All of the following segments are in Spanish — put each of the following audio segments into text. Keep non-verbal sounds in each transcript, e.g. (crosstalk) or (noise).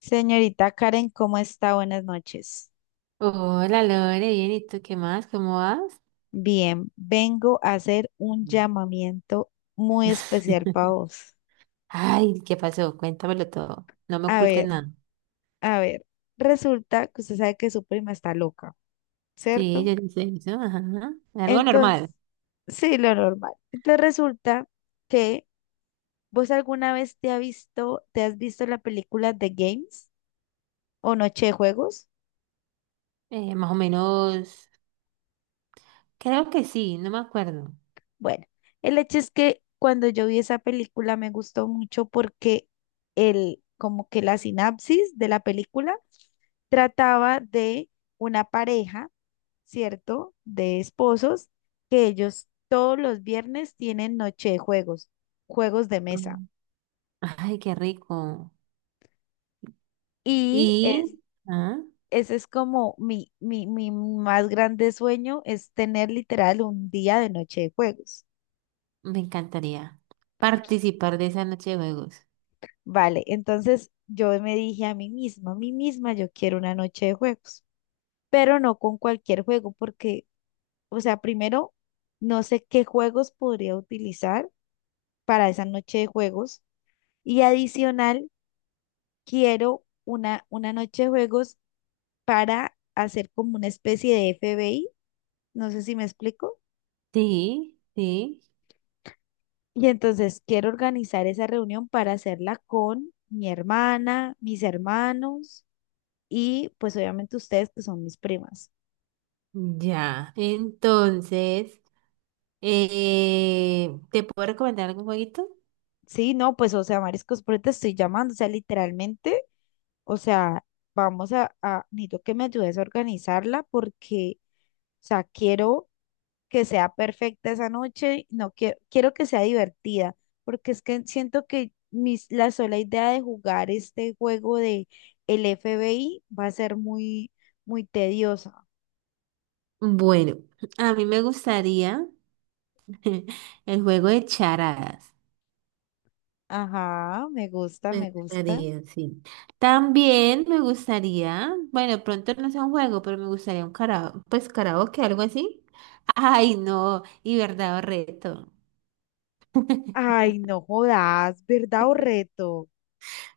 Señorita Karen, ¿cómo está? Buenas noches. Hola Lore, bien, ¿y tú qué más? ¿Cómo vas? Bien, vengo a hacer un Ujú. llamamiento muy especial para vos. Ay, ¿qué pasó? Cuéntamelo todo. No me A ocultes ver, nada. a ver, resulta que usted sabe que su prima está loca, Sí, ¿cierto? yo no sé eso, ajá. Algo normal. Entonces, sí, lo normal. Entonces resulta que vos alguna vez te has visto la película The Games o Noche de Juegos. Más o menos, creo que sí, no me acuerdo. Bueno, el hecho es que cuando yo vi esa película me gustó mucho porque como que la sinapsis de la película trataba de una pareja, ¿cierto? De esposos que ellos todos los viernes tienen noche de juegos, juegos de mesa. Mm. Ay, qué rico. Y Y es, ah, Ese es como mi más grande sueño, es tener literal un día de noche de juegos. me encantaría participar de esa noche de juegos. Vale, entonces yo me dije a mí misma, yo quiero una noche de juegos, pero no con cualquier juego, porque, o sea, primero, no sé qué juegos podría utilizar para esa noche de juegos y adicional, quiero una noche de juegos para hacer como una especie de FBI, no sé si me explico. Sí, sí, Y entonces quiero organizar esa reunión para hacerla con mi hermana, mis hermanos y pues obviamente ustedes que son mis primas. ya. Entonces, ¿te puedo recomendar algún jueguito? Sí, no, pues, o sea, Mariscos, por eso te estoy llamando, o sea, literalmente, o sea, necesito que me ayudes a organizarla porque, o sea, quiero que sea perfecta esa noche, no quiero, quiero que sea divertida, porque es que siento que la sola idea de jugar este juego de el FBI va a ser muy, muy tediosa. Bueno, a mí me gustaría (laughs) el juego de charadas. Ajá, me gusta, Me me gusta. gustaría, sí. También me gustaría, bueno, pronto no sea un juego, pero me gustaría un karaoke, pues karaoke, algo así. (laughs) Ay, no, y verdad o reto. (laughs) Ay, no jodas, ¿verdad o reto?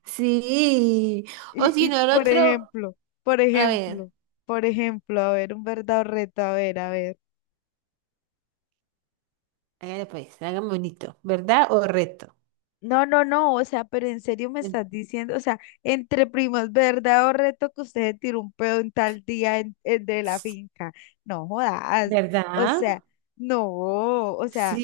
Sí, o Y, si y no, el otro, por a ver, ejemplo, por ejemplo, a ver, un verdadero reto, a ver, a ver. hágale pues, hágame bonito, ¿verdad o reto? No, no, no, o sea, pero en serio me En- estás diciendo, o sea, entre primos, verdad o reto que usted se tiró un pedo en tal día en, de la finca. No jodas, o ¿Verdad? sea, no, o sea,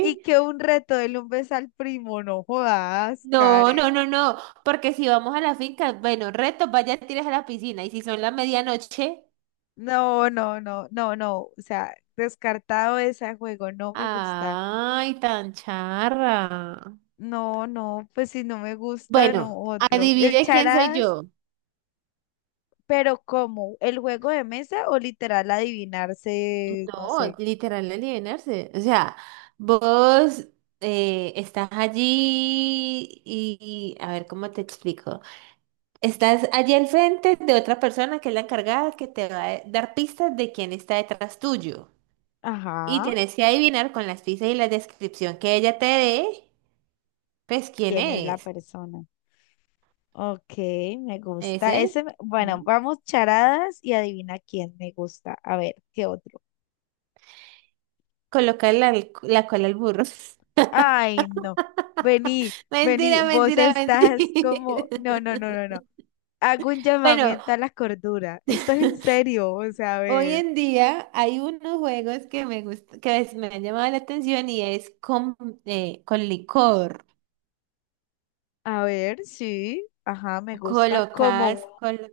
y que un reto de un beso al primo, no jodas, No, Karen. no, no, no, porque si vamos a la finca, bueno, reto, vaya, tires a la piscina, y si son la medianoche, No, no, no, no, no, o sea, descartado ese juego, no me gusta. ay, tan charra. No, no, pues si no me gusta, no Bueno, otro. El adivine quién soy charadas, yo. pero ¿cómo? ¿El juego de mesa o literal adivinarse, no No, sé? literal alienarse. O sea, vos estás allí a ver cómo te explico. Estás allí al frente de otra persona que es la encargada que te va a dar pistas de quién está detrás tuyo. Y Ajá, tenés que adivinar con las pistas y la descripción que ella te dé, pues quién quién es la es. persona. Ok, me gusta. Ese. Bueno, Mm. vamos charadas y adivina quién me gusta. A ver, ¿qué otro? Colocar la cola al burro. (laughs) Ay, no. Vení, vení, Mentira, vos mentira, estás como, mentira. no, no, no, (laughs) no, no. Hago un Bueno, llamamiento a la cordura. Esto es en (laughs) serio, o sea, a hoy ver. en día hay unos juegos que me gust- que es- me han llamado la atención y es con con licor. A ver, sí, ajá, me gusta como Colocas, colo-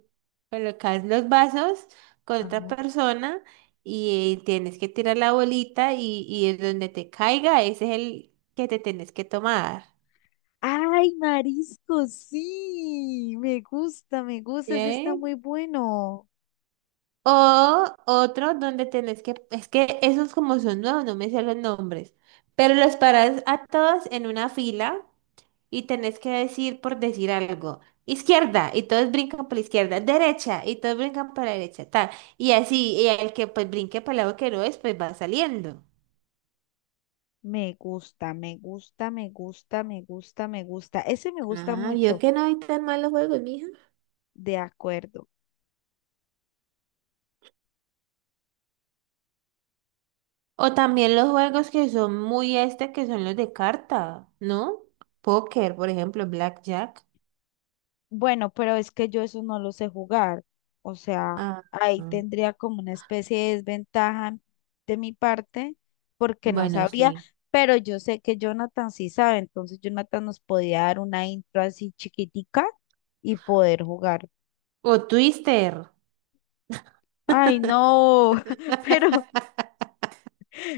colocas los vasos con otra ajá. persona y tienes que tirar la bolita y es donde te caiga, ese es el que te tienes que tomar. ¡Ay, marisco! Sí, me gusta, ese está ¿Qué? muy bueno. O otro donde es que esos como son nuevos, no me sé los nombres, pero los paras a todos en una fila y tenés que decir por decir algo. Izquierda, y todos brincan por la izquierda. Derecha, y todos brincan por la derecha. Tal. Y así, y el que pues brinque para el lado que no es, pues va saliendo. Me gusta, me gusta, me gusta, me gusta, me gusta. Ese me gusta Ah, vio mucho, que no hay tan malos juegos, mija. de acuerdo. O también los juegos que son muy este, que son los de carta, ¿no? Póker, por ejemplo, Blackjack. Bueno, pero es que yo eso no lo sé jugar. O sea, Ah, ahí ah. tendría como una especie de desventaja de mi parte porque no Bueno, sabría, sí. pero yo sé que Jonathan sí sabe, entonces Jonathan nos podía dar una intro así chiquitica y poder jugar. O Twister. Ay, no, (laughs) pero (laughs)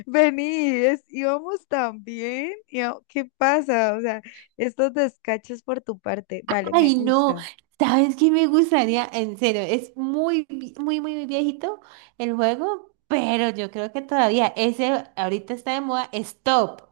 vení, íbamos tan bien. ¿Qué pasa? O sea, estos descachos por tu parte, vale, me Ay, no, gusta. ¿sabes qué me gustaría? En serio, es muy, muy, muy, muy viejito el juego, pero yo creo que todavía ese ahorita está de moda, Stop.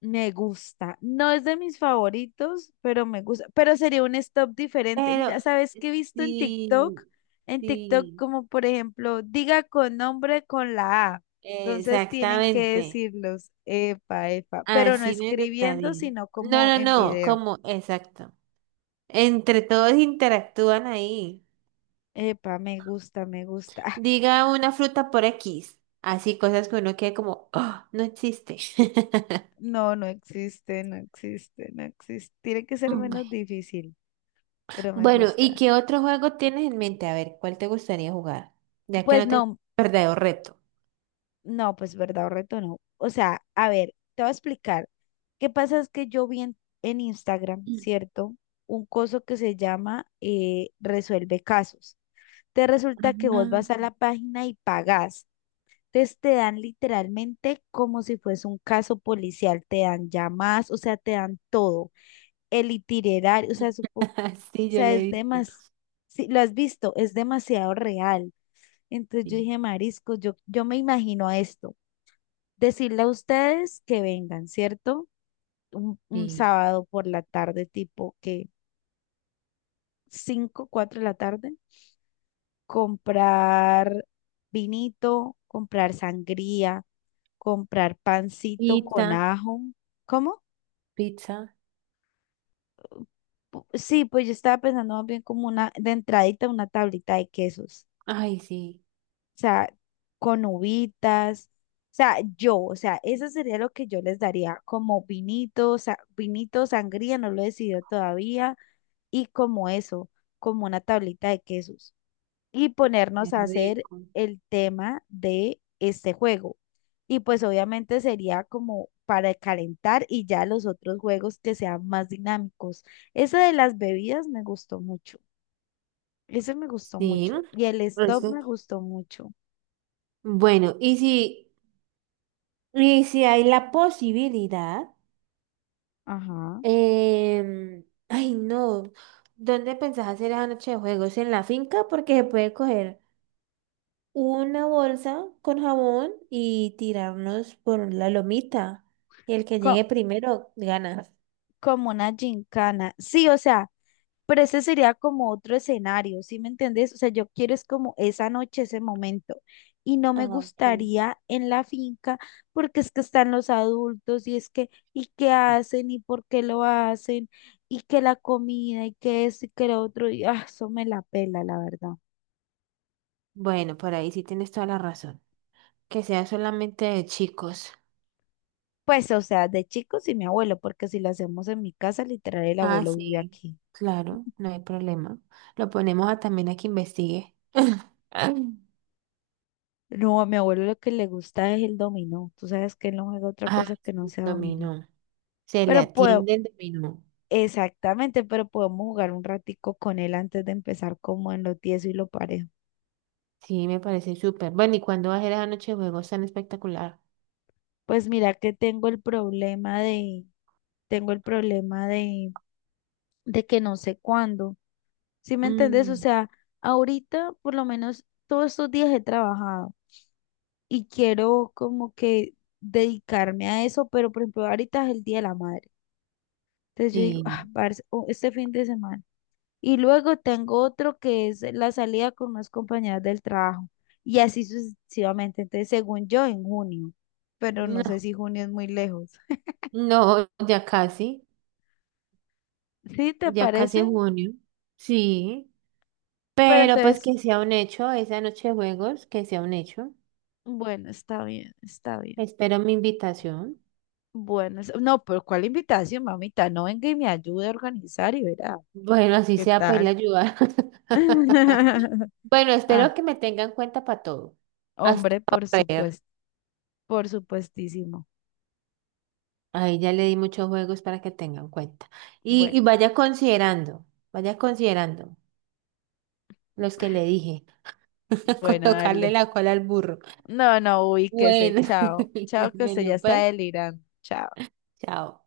Me gusta. No es de mis favoritos, pero me gusta. Pero sería un stop diferente. Pero Mira, ¿sabes qué he visto en TikTok? sí, En TikTok, sí, como por ejemplo, diga con nombre con la A. Entonces tienen que exactamente. decirlos, epa, epa, pero no Así me escribiendo, gustaría. sino No, como no, en no, video. como, exacto. Entre todos interactúan ahí. Epa, me gusta, me gusta. (laughs) Diga una fruta por X. Así cosas que uno quede como, "Ah, no existe." (laughs) No, no existe, no existe, no existe. Tiene que ser Mm. menos difícil, pero me Bueno, ¿y gusta. qué otro juego tienes en mente? A ver, ¿cuál te gustaría jugar? Ya que Pues no tengo no, verdadero reto. no, pues verdad o reto no. O sea, a ver, te voy a explicar. ¿Qué pasa? Es que yo vi en, Instagram, ¿cierto? Un coso que se llama Resuelve Casos. Te resulta que vos Ah, vas a la página y pagás. Entonces te dan literalmente como si fuese un caso policial, te dan llamadas, o sea, te dan todo. El itinerario, o sea, (laughs) sí, o yo sea, le he es visto. demasiado, si lo has visto, es demasiado real. Entonces yo Sí, dije, Marisco, yo me imagino esto decirle a ustedes que vengan, ¿cierto? Un sí. sábado por la tarde, tipo que 5 4 de la tarde, comprar vinito, comprar sangría, comprar pancito con Pizza, ajo. ¿Cómo? pizza. Sí, pues yo estaba pensando más bien como una, de entradita, una tablita de quesos, Ay, sí, o sea, con uvitas, o sea, yo, o sea, eso sería lo que yo les daría, como vinito, o sea, vinito, sangría, no lo he decidido todavía, y como eso, como una tablita de quesos. Y qué ponernos a hacer rico. el tema de este juego. Y pues obviamente sería como para calentar y ya los otros juegos que sean más dinámicos. Ese de las bebidas me gustó mucho. Ese me gustó Sí, mucho. Y el stop eso. me gustó mucho. Bueno, y si hay la posibilidad, Ajá. em, ay, no, ¿dónde pensás hacer esa noche de juegos? ¿En la finca? Porque se puede coger una bolsa con jabón y tirarnos por la lomita. Y el que llegue Co- primero gana. Como una gincana. Sí, o sea, pero ese sería como otro escenario, ¿sí me entendés? O sea, yo quiero es como esa noche, ese momento. Y no me Ah, ok. gustaría en la finca porque es que están los adultos y es que, ¿y qué hacen? ¿Y por qué lo hacen? ¿Y que la comida? ¿Y que esto? ¿Y que lo otro? Y ah, eso me la pela, la verdad. Bueno, por ahí sí tienes toda la razón. Que sea solamente de chicos. Pues, o sea, de chicos y mi abuelo, porque si lo hacemos en mi casa, literal, el Ah, abuelo vive sí. aquí. Claro, no hay problema. Lo ponemos a también a que investigue. (laughs) No, a mi abuelo lo que le gusta es el dominó. Tú sabes que él no juega otra Ah, cosa que no sí, sea dominó. dominó. Se le Pero pues, atiende el dominó. exactamente, pero podemos jugar un ratico con él antes de empezar como en lo tieso y lo parejo. Sí, me parece súper. Bueno, ¿y cuándo va a ser la noche de juegos tan espectacular? Pues mira que tengo el problema tengo el problema de, de que no sé cuándo. ¿Sí me entendés? O Mm, sea, ahorita por lo menos todos estos días he trabajado y quiero como que dedicarme a eso, pero por ejemplo ahorita es el Día de la Madre. Entonces yo digo, sí. ah, parce, o este fin de semana. Y luego tengo otro que es la salida con unas compañeras del trabajo. Y así sucesivamente. Entonces, según yo, en junio. Pero no sé No, si junio es muy lejos. no, ¿Sí te ya casi es parece? junio. Sí, Pero pero pues entonces, que sea un hecho, esa noche de juegos, que sea un hecho. bueno, está bien, está bien. Espero mi invitación. Bueno, no, pero ¿cuál invitación, mamita? No venga y me ayude a organizar y verá. Bueno, así ¿Qué sea para ir a tal? ayudar. (laughs) (laughs) Bueno, espero Ah, que me tengan en cuenta para todo. Hasta hombre, por correr. supuesto, por supuestísimo. Ahí ya le di muchos juegos para que tengan cuenta. Y, Bueno, vaya vaya considerando los que le dije. (laughs) bueno, Colocarle dale. la cola al burro. No, no, ubíquese, Bueno, chao. Chao, (laughs) que usted ya bueno, está pues, delirando. Chao. chao.